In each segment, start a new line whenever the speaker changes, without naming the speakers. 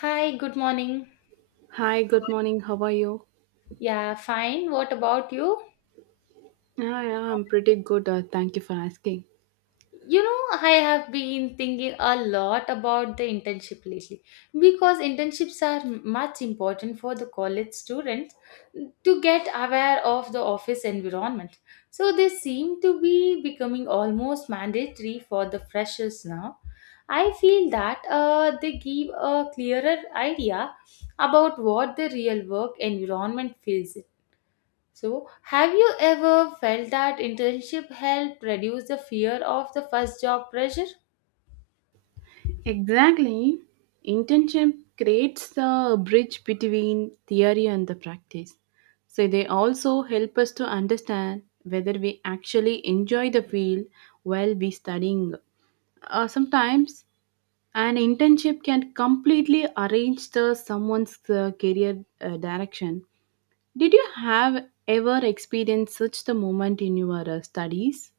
Hi, good morning.
Hi, good morning. How are you?
Yeah, fine. What about you?
Yeah, I'm pretty good. Thank you for asking.
You know, I have been thinking a lot about the internship lately because internships are much important for the college students to get aware of the office environment. So they seem to be becoming almost mandatory for the freshers now. I feel that they give a clearer idea about what the real work environment feels. So, have you ever felt that internship helped reduce the fear of the first job pressure?
Exactly. Internship creates the bridge between theory and the practice. So they also help us to understand whether we actually enjoy the field while we studying. Sometimes an internship can completely arrange the someone's career direction. Did you have ever experienced such the moment in your studies?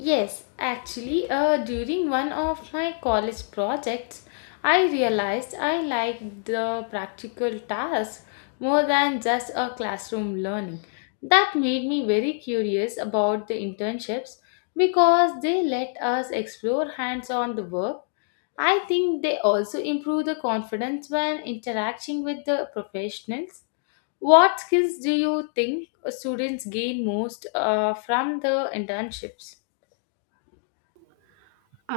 Yes, actually, during one of my college projects, I realized I liked the practical tasks more than just a classroom learning. That made me very curious about the internships because they let us explore hands on the work. I think they also improve the confidence when interacting with the professionals. What skills do you think students gain most from the internships?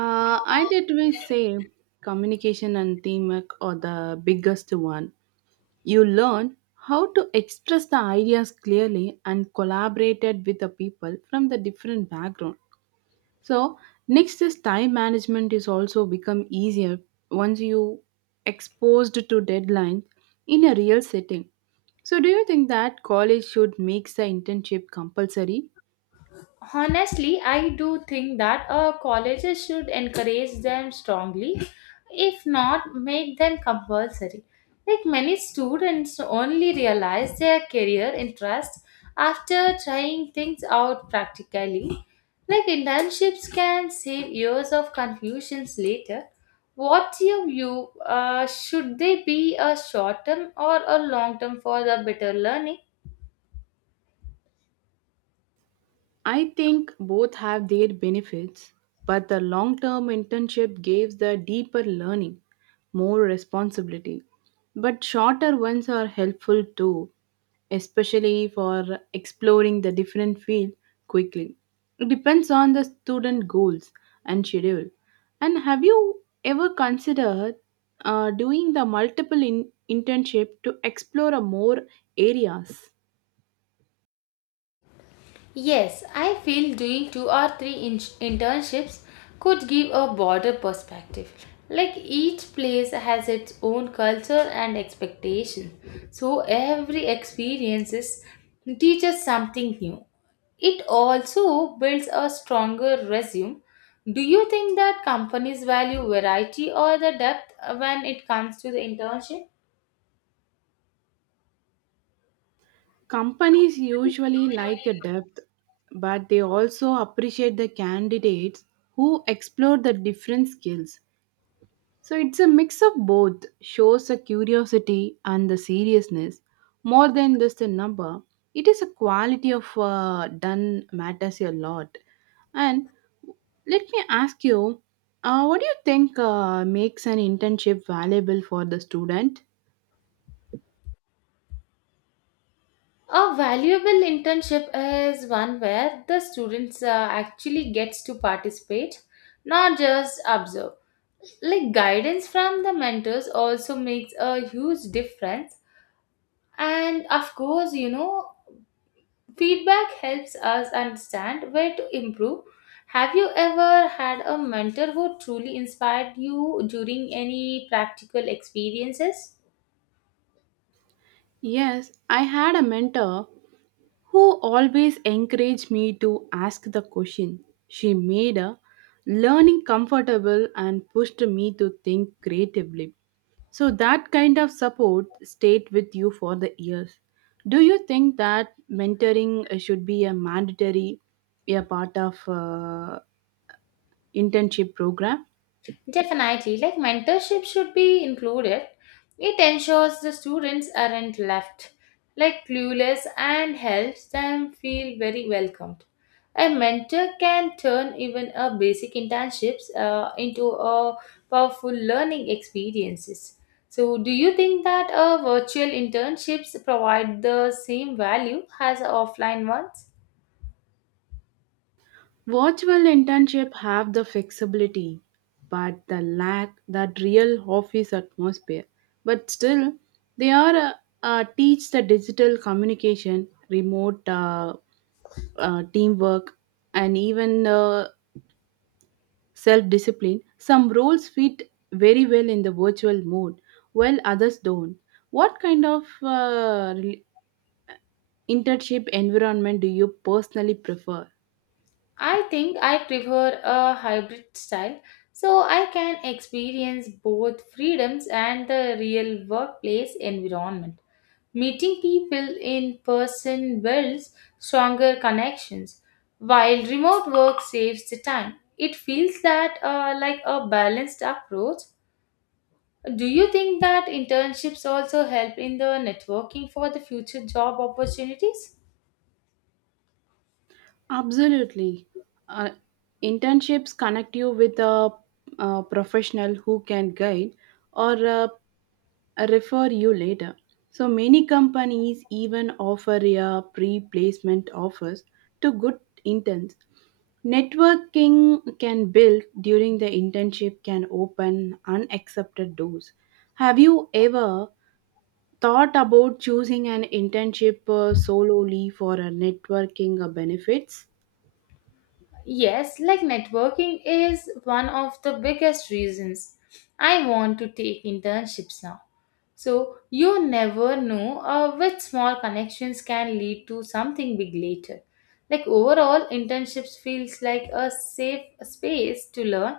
I did. We say communication and teamwork are the biggest one. You learn how to express the ideas clearly and collaborated with the people from the different background. So next is time management is also become easier once you exposed to deadline in a real setting. So do you think that college should make the internship compulsory?
Honestly, I do think that colleges should encourage them strongly, if not make them compulsory. Like, many students only realize their career interest after trying things out practically. Like, internships can save years of confusions later. What's your view? Should they be a short term or a long term for the better learning?
I think both have their benefits, but the long term internship gives the deeper learning, more responsibility. But shorter ones are helpful too, especially for exploring the different field quickly. It depends on the student goals and schedule. And have you ever considered doing the multiple internship to explore a more areas?
Yes, I feel doing two or three internships could give a broader perspective. Like, each place has its own culture and expectation, so every experiences teaches something new. It also builds a stronger resume. Do you think that companies value variety or the depth when it comes to the internship?
Companies usually like a depth, but they also appreciate the candidates who explore the different skills. So it's a mix of both, shows the curiosity and the seriousness. More than just a number, it is a quality of done matters a lot. And let me ask you, what do you think makes an internship valuable for the student?
A valuable internship is one where the students actually gets to participate, not just observe. Like, guidance from the mentors also makes a huge difference. And of course, you know, feedback helps us understand where to improve. Have you ever had a mentor who truly inspired you during any practical experiences?
Yes, I had a mentor who always encouraged me to ask the question. She made a learning comfortable and pushed me to think creatively. So that kind of support stayed with you for the years. Do you think that mentoring should be a mandatory a part of internship program?
Definitely, like mentorship should be included. It ensures the students aren't left like clueless and helps them feel very welcomed. A mentor can turn even a basic internships into a powerful learning experiences. So, do you think that virtual internships provide the same value as offline ones?
Virtual internship have the flexibility, but the lack that real office atmosphere. But still, they are teach the digital communication, remote teamwork, and even self discipline. Some roles fit very well in the virtual mode, while others don't. What kind of internship environment do you personally prefer?
I think I prefer a hybrid style so I can experience both freedoms and the real workplace environment. Meeting people in person builds stronger connections, while remote work saves the time. It feels that like a balanced approach. Do you think that internships also help in the networking for the future job opportunities?
Absolutely. Uh, internships connect you with a, professional who can guide or refer you later. So many companies even offer a pre placement offers to good interns. Networking can build during the internship can open unaccepted doors. Have you ever thought about choosing an internship solely for a networking benefits?
Yes, like networking is one of the biggest reasons I want to take internships now. So you never know which small connections can lead to something big later. Like overall, internships feels like a safe space to learn,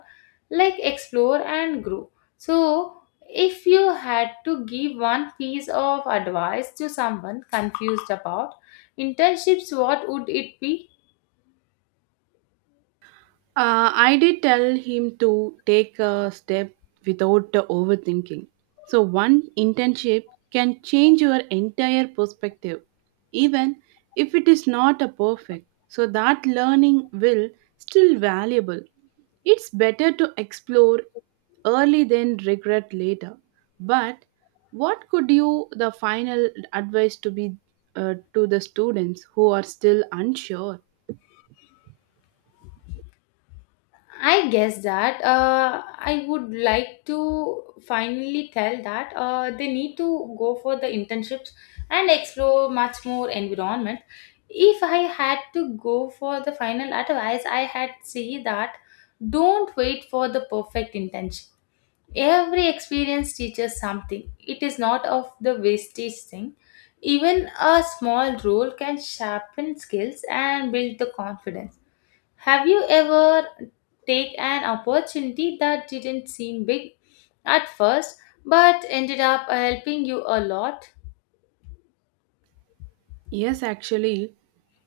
like explore and grow. So if you had to give one piece of advice to someone confused about internships, what would it be?
I did tell him to take a step without the overthinking. So, one internship can change your entire perspective, even if it is not a perfect. So, that learning will still valuable. It's better to explore early than regret later. But what could you the final advice to be to the students who are still unsure?
I guess that I would like to finally tell that they need to go for the internships and explore much more environment. If I had to go for the final advice, I had say that don't wait for the perfect internship. Every experience teaches something. It is not of the wastage thing. Even a small role can sharpen skills and build the confidence. Have you ever take an opportunity that didn't seem big at first but ended up helping you a lot?
Yes, actually,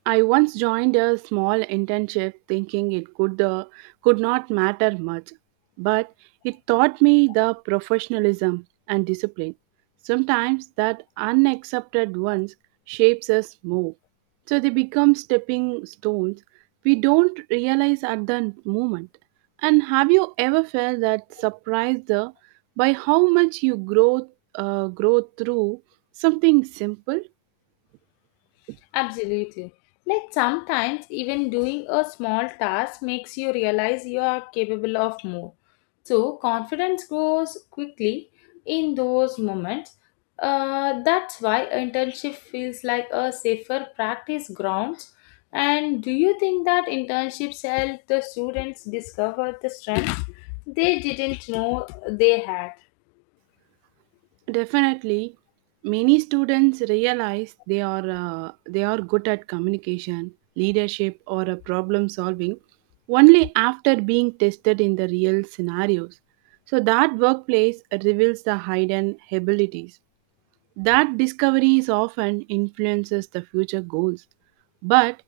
I once joined a small internship thinking it could not matter much, but it taught me the professionalism and discipline. Sometimes that unaccepted ones shapes us more, so they become stepping stones we don't realize at the moment. And have you ever felt that surprised by how much you grow through something simple?
Absolutely. Like sometimes even doing a small task makes you realize you are capable of more. So confidence grows quickly in those moments. That's why internship feels like a safer practice ground. And do you think that internships help the students discover the strengths they didn't know they had?
Definitely, many students realize they are good at communication, leadership, or problem solving only after being tested in the real scenarios. So that workplace reveals the hidden abilities. That discovery is often influences the future goals. But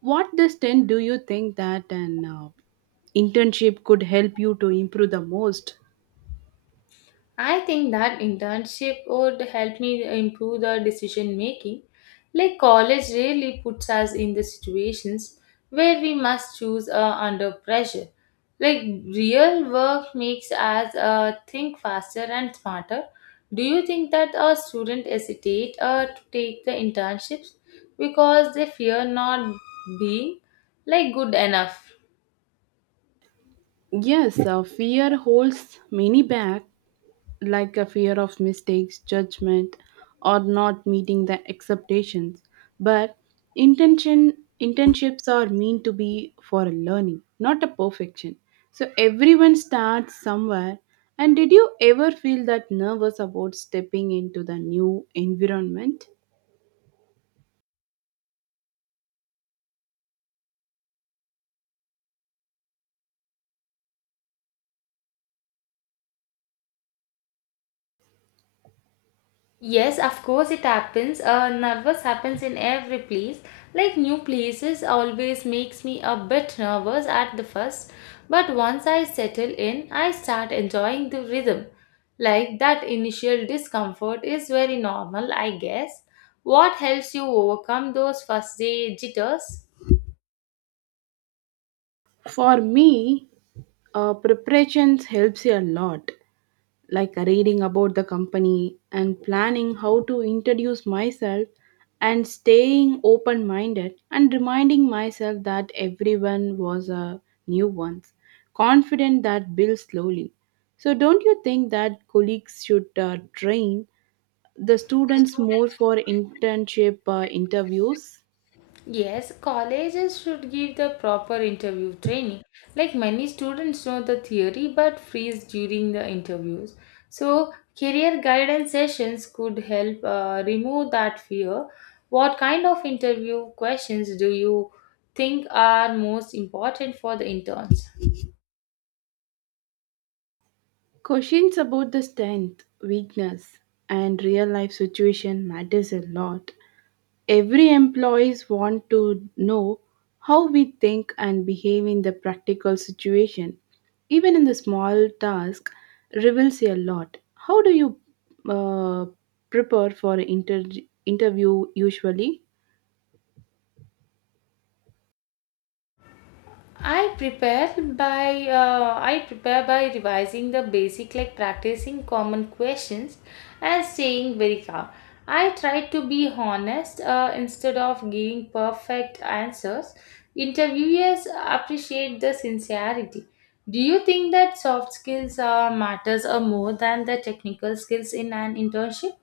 what extent do you think that an internship could help you to improve the most?
I think that internship would help me improve the decision making. Like college really puts us in the situations where we must choose under pressure. Like real work makes us think faster and smarter. Do you think that our students hesitate to take the internships because they fear not being like good enough?
Yes, fear holds many back, like a fear of mistakes, judgment, or not meeting the expectations. But intention internships are meant to be for a learning, not a perfection. So everyone starts somewhere. And did you ever feel that nervous about stepping into the new environment?
Yes, of course it happens. Nervous happens in every place. Like new places always makes me a bit nervous at the first, but once I settle in, I start enjoying the rhythm. Like that initial discomfort is very normal, I guess. What helps you overcome those first day jitters?
For me, preparations helps you a lot like reading about the company and planning how to introduce myself and staying open minded and reminding myself that everyone was a new one confident that builds slowly. So don't you think that colleagues should train the students more for internship interviews?
Yes, colleges should give the proper interview training. Like many students know the theory but freeze during the interviews. So, career guidance sessions could help remove that fear. What kind of interview questions do you think are most important for the interns?
Questions about the strength weakness and real life situation matters a lot. Every employees want to know how we think and behave in the practical situation. Even in the small task reveals a lot. How do you uh, prepare for interview usually?
I prepare by revising the basic, like practicing common questions and staying very calm. I try to be honest instead of giving perfect answers. Interviewers appreciate the sincerity. Do you think that soft skills matters more than the technical skills in an internship?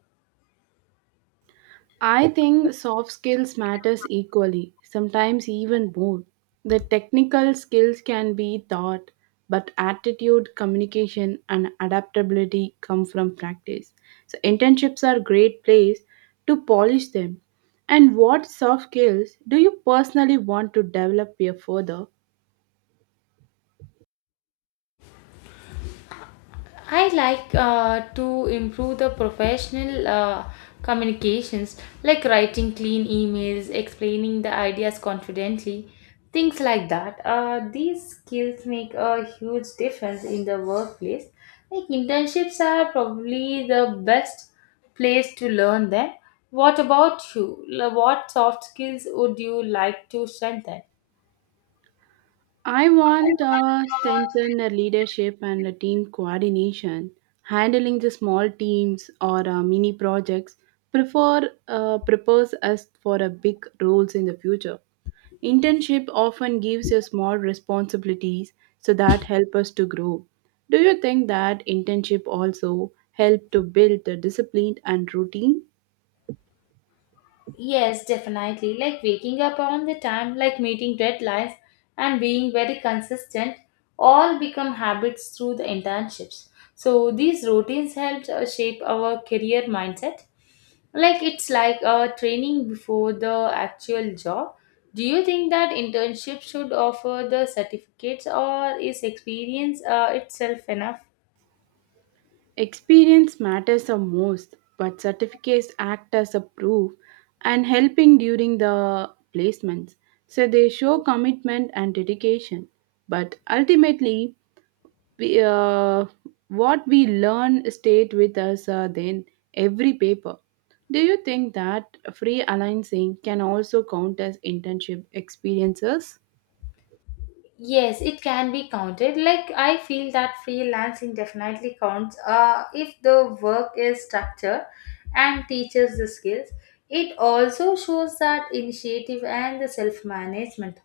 I think soft skills matters equally, sometimes even more. The technical skills can be taught, but attitude, communication and adaptability come from practice. So internships are great place to polish them. And what soft skills do you personally want to develop here further?
I like to improve the professional communications, like writing clean emails, explaining the ideas confidently, things like that. These skills make a huge difference in the workplace. Like internships are probably the best place to learn them. What about you? What soft skills would you like to strengthen?
I want strengthen the leadership and the team coordination, handling the small teams or mini projects. Prefer Prepares us for a big roles in the future. Internship often gives you small responsibilities, so that help us to grow. Do you think that internship also help to build the discipline and routine?
Yes, definitely. Like waking up on the time, like meeting deadlines, and being very consistent, all become habits through the internships. So these routines helped shape our career mindset. Like it's like a training before the actual job. Do you think that internship should offer the certificates, or is experience itself enough?
Experience matters the most, but certificates act as a proof and helping during the placements. So they show commitment and dedication. But ultimately, we, uh, what we learn stayed with us then every paper. Do you think that free alignment can also count as internship experiences?
Yes, it can be counted. Like I feel that freelancing definitely counts. If the work is structured and teaches the skills, it also shows that initiative and the self management,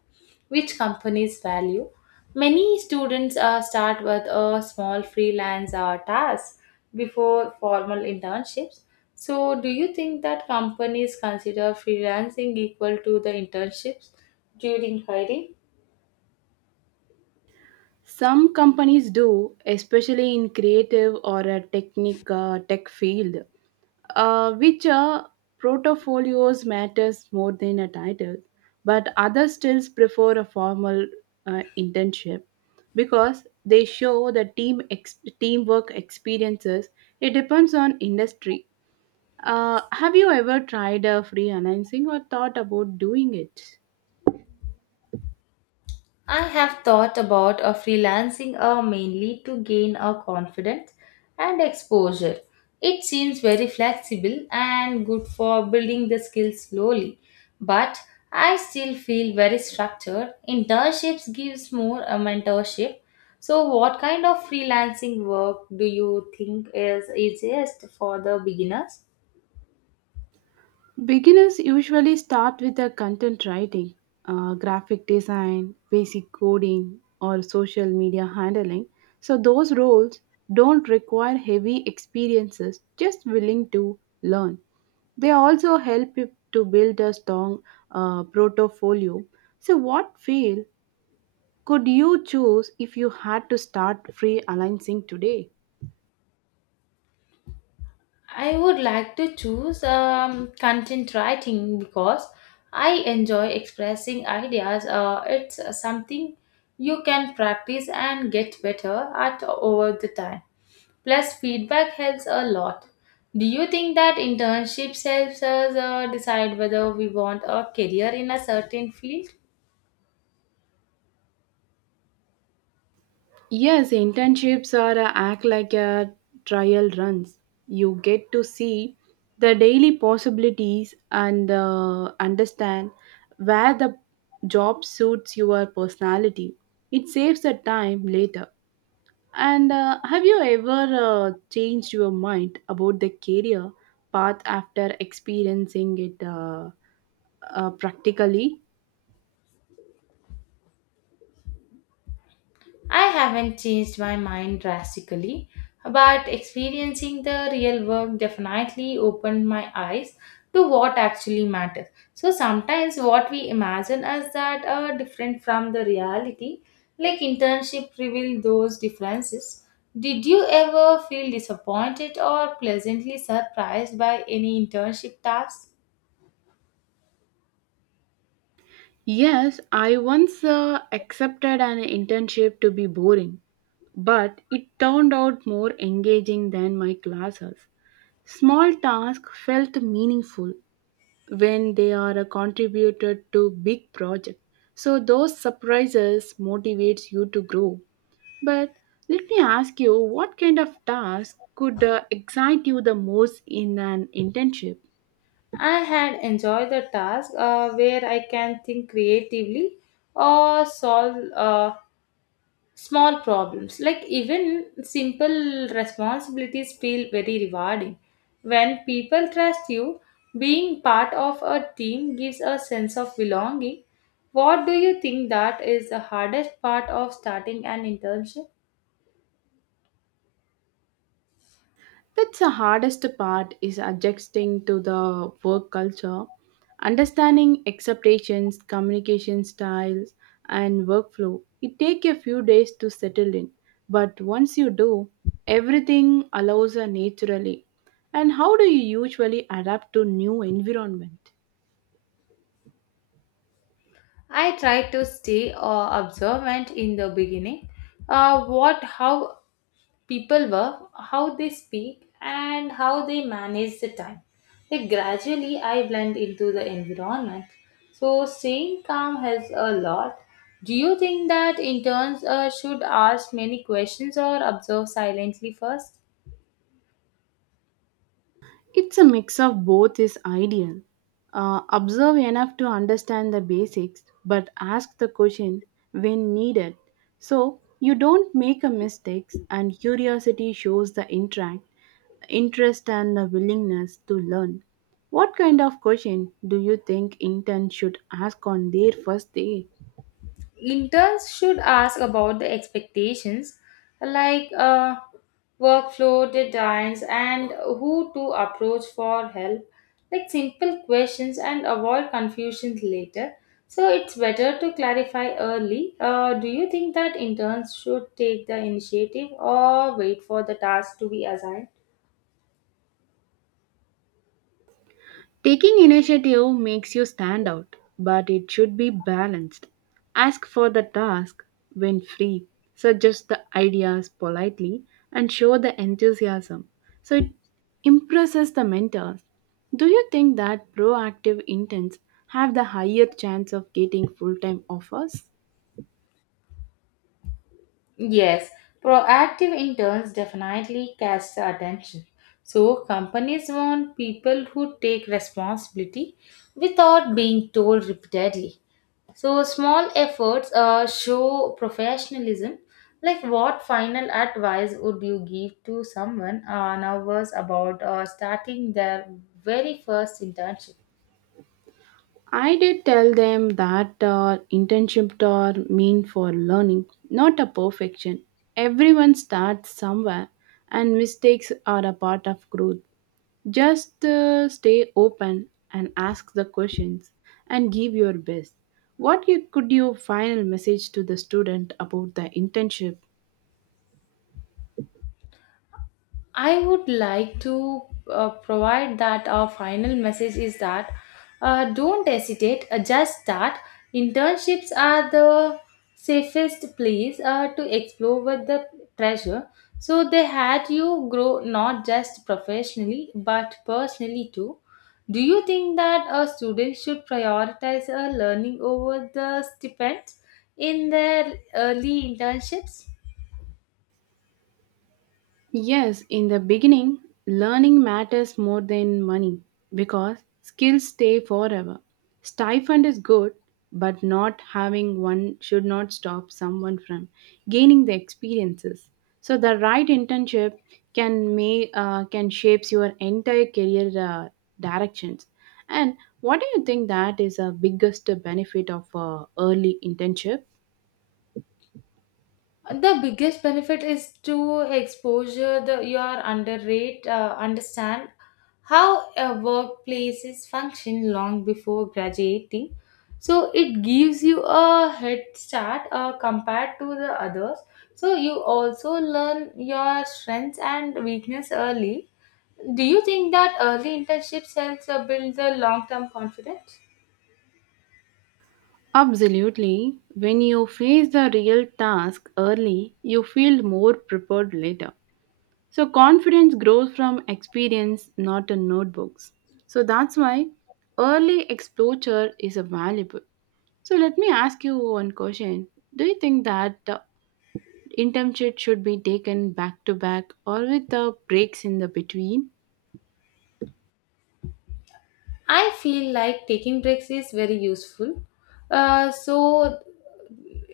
which companies value. Many students start with a small freelance task before formal internships. So, do you think that companies consider freelancing equal to the internships during hiring?
Some companies do, especially in creative or a tech field, which portfolios matters more than a title, but others still prefer a formal internship because they show the teamwork experiences. It depends on industry. Have you ever tried a freelancing or thought about doing it?
I have thought about a freelancing mainly to gain a confidence and exposure. It seems very flexible and good for building the skills slowly, but I still feel very structured. Internships gives more a mentorship. So what kind of freelancing work do you think is easiest for the beginners?
Beginners usually start with the content writing, graphic design, basic coding, or social media handling. So, those roles don't require heavy experiences, just willing to learn. They also help you to build a strong portfolio. So, what field could you choose if you had to start freelancing today?
I would like to choose content writing because I enjoy expressing ideas. It's something you can practice and get better at over the time. Plus, feedback helps a lot. Do you think that internships helps us decide whether we want a career in a certain field?
Yes, internships are a act like a trial runs. You get to see the daily possibilities and understand where the job suits your personality. It saves the time later. And have you ever changed your mind about the career path after experiencing it practically?
I haven't changed my mind drastically, but experiencing the real work definitely opened my eyes to what actually matters. So sometimes what we imagine as that are different from the reality, like internship reveal those differences. Did you ever feel disappointed or pleasantly surprised by any internship task?
Yes, I once accepted an internship to be boring, but it turned out more engaging than my classes. Small tasks felt meaningful when they are contributed to big project. So those surprises motivates you to grow. But let me ask you, what kind of task could excite you the most in an internship?
I had enjoyed the task where I can think creatively or solve small problems. Like even simple responsibilities feel very rewarding when people trust you. Being part of a team gives a sense of belonging. What do you think that is the hardest part of starting an internship?
That's the hardest part is adjusting to the work culture, understanding expectations, communication styles, and workflow. It takes a few days to settle in, but once you do, everything allows naturally. And how do you usually adapt to new environment?
I try to stay observant in the beginning, what how people were, how they speak, and how they manage the time. Like gradually, I blend into the environment. So staying calm has a lot. Do you think that interns should ask many questions or observe silently first?
It's a mix of both is ideal. Observe enough to understand the basics, but ask the question when needed. So you don't make a mistakes and curiosity shows the interest and the willingness to learn. What kind of question do you think intern should ask on their first day?
Interns should ask about the expectations, like workflow deadlines and who to approach for help. Like simple questions and avoid confusions later. So it's better to clarify early. Do you think that interns should take the initiative or wait for the task to be assigned?
Taking initiative makes you stand out, but it should be balanced. Ask for the task when free, suggest the ideas politely, and show the enthusiasm. So it impresses the mentors. Do you think that proactive intents have the higher chance of getting full time offers?
Yes, proactive interns definitely catch the attention. So companies want people who take responsibility without being told repeatedly. So small efforts show professionalism. Like what final advice would you give to someone nervous about starting their very first internship?
I did tell them that internships are mean for learning, not a perfection. Everyone starts somewhere, and mistakes are a part of growth. Just stay open and ask the questions and give your best. What you, could your final message to the student about the internship?
I would like to provide that our final message is that don't hesitate, just start. Internships are the safest place to explore with the treasure. So they had you grow not just professionally but personally too. Do you think that a student should prioritize learning over the stipends in their early internships?
Yes, in the beginning, learning matters more than money because skills stay forever. Stipend is good, but not having one should not stop someone from gaining the experiences. So the right internship can shapes your entire career directions. And what do you think that is a biggest benefit of early internship?
The biggest benefit is to exposure the your underrate understand how a workplaces function long before graduating. So it gives you a head start compared to the others. So you also learn your strengths and weakness early. Do you think that early internships helps build the long term confidence?
Absolutely. When you face the real task early, you feel more prepared later. So, confidence grows from experience, not in notebooks. So, that's why early exposure is a valuable. So, let me ask you one question. Do you think that the internship should be taken back to back or with the breaks in the between?
I feel like taking breaks is very useful. So,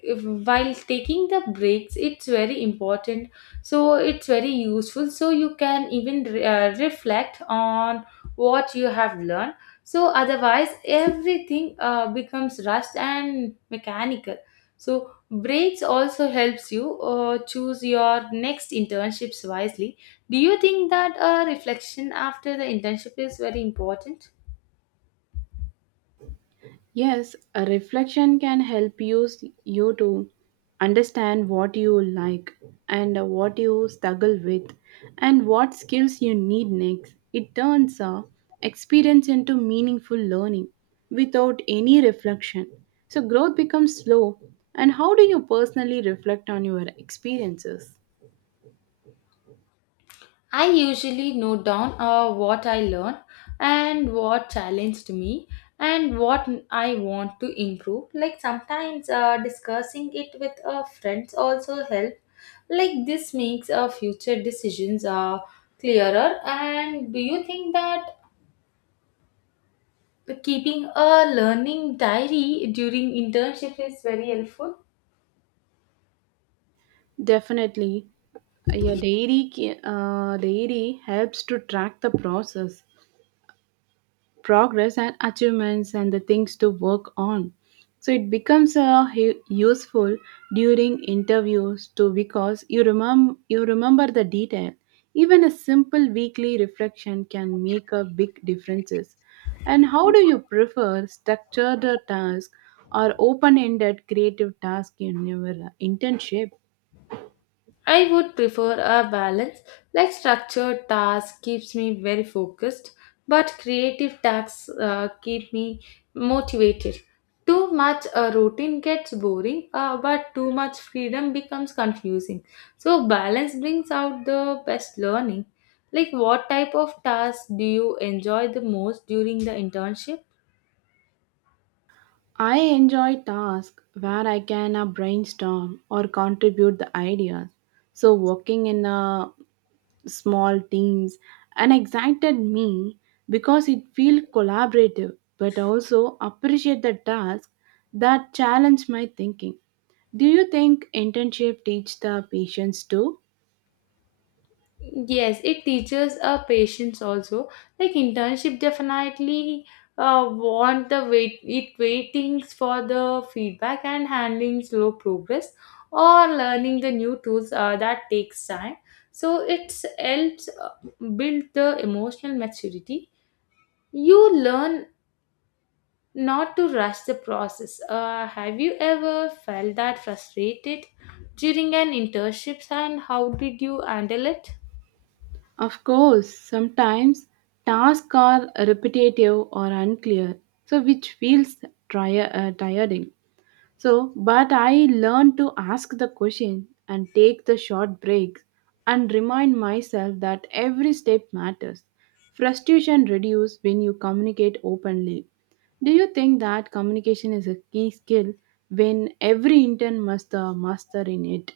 if, while taking the breaks, it's very important. So, it's very useful. So, you can even reflect on what you have learned. So, otherwise, everything becomes rushed and mechanical. So, breaks also helps you choose your next internships wisely. Do you think that a reflection after the internship is very important?
Yes, a reflection can help you, you to understand what you like and what you struggle with and what skills you need next. It turns experience into meaningful learning without any reflection. So growth becomes slow. And how do you personally reflect on your experiences?
I usually note down what I learned and what challenged me and what I want to improve. Like sometimes discussing it with friends also help. Like this makes future decisions clearer. And do you think that keeping a learning diary during internship is very helpful?
Definitely, yeah, diary helps to track the process progress and achievements and the things to work on, so it becomes useful during interviews too because you remember the detail. Even a simple weekly reflection can make a big differences. And how do you prefer structured task or open-ended creative task in your internship?
I would prefer a balance, like structured tasks keeps me very focused, but creative tasks keep me motivated. Too much a routine gets boring, but too much freedom becomes confusing. So balance brings out the best learning. Like what type of tasks do you enjoy the most during the internship?
I enjoy tasks where I can brainstorm or contribute the ideas. So working in a small teams and excited me because it feel collaborative, but also appreciate the task that challenge my thinking. Do you think internship teach the patience too?
Yes, it teaches a patience also. Like internship definitely want the waitings for the feedback and handling slow progress or learning the new tools that takes time. So it helps build the emotional maturity. You learn not to rush the process. Have you ever felt that frustrated during an internship and how did you handle it?
Of course, sometimes tasks are repetitive or unclear, so which feels tiring. But I learned to ask the question and take the short breaks and remind myself that every step matters. Frustration reduces when you communicate openly. Do you think that communication is a key skill when every intern must master in it?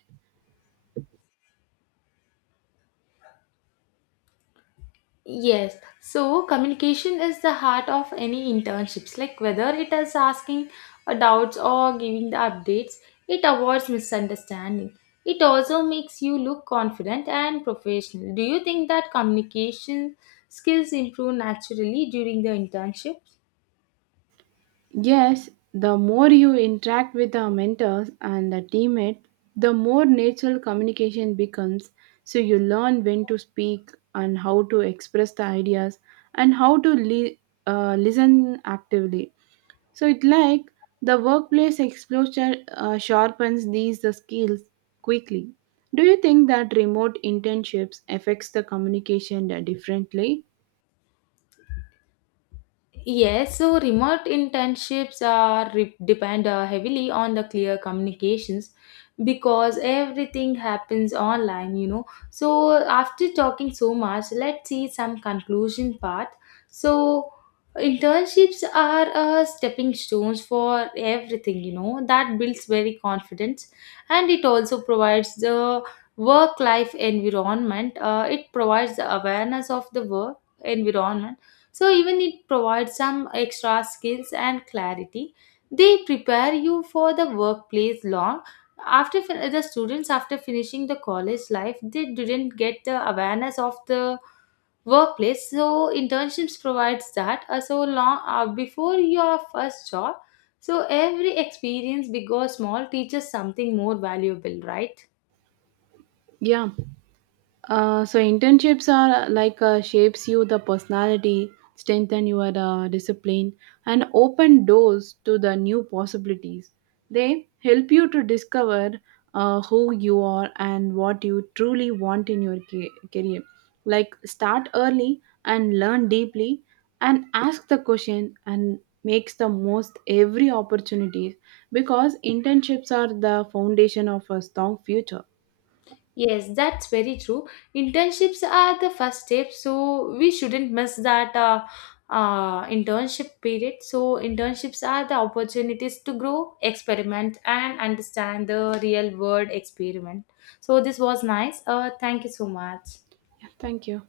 Yes, so communication is the heart of any internships. Like whether it is asking doubts or giving the updates, it avoids misunderstanding. It also makes you look confident and professional. Do you think that communication skills improve naturally during the internship?
Yes, the more you interact with the mentors and the teammate, the more natural communication becomes. So you learn when to speak and how to express the ideas and how to listen actively. So it like the workplace exposure sharpens these the skills quickly. Do you think that remote internships affects the communication differently?
Yes, so remote internships are depend heavily on the clear communications because everything happens online, you know. So after talking so much, let's see some conclusion part. So internships are stepping stones for everything, you know. That builds very confidence, and it also provides the work life environment. It provides the awareness of the work environment, so even it provides some extra skills and clarity. They prepare you for the workplace long after the students after finishing the college life they didn't get the awareness of the workplace, so internships provides that, so long before your first job. So every experience big or small teaches something more valuable, right?
Yeah. So internships are like shapes you the personality, strengthen your discipline, and open doors to the new possibilities. They help you to discover who you are and what you truly want in your career. Like start early and learn deeply, and ask the question and makes the most every opportunity because internships are the foundation of a strong future.
Yes, that's very true. Internships are the first step, so we shouldn't miss that internship period. So, internships are the opportunities to grow, experiment, and understand the real world experiment. So, this was nice. Thank you so much.
Yeah, thank you.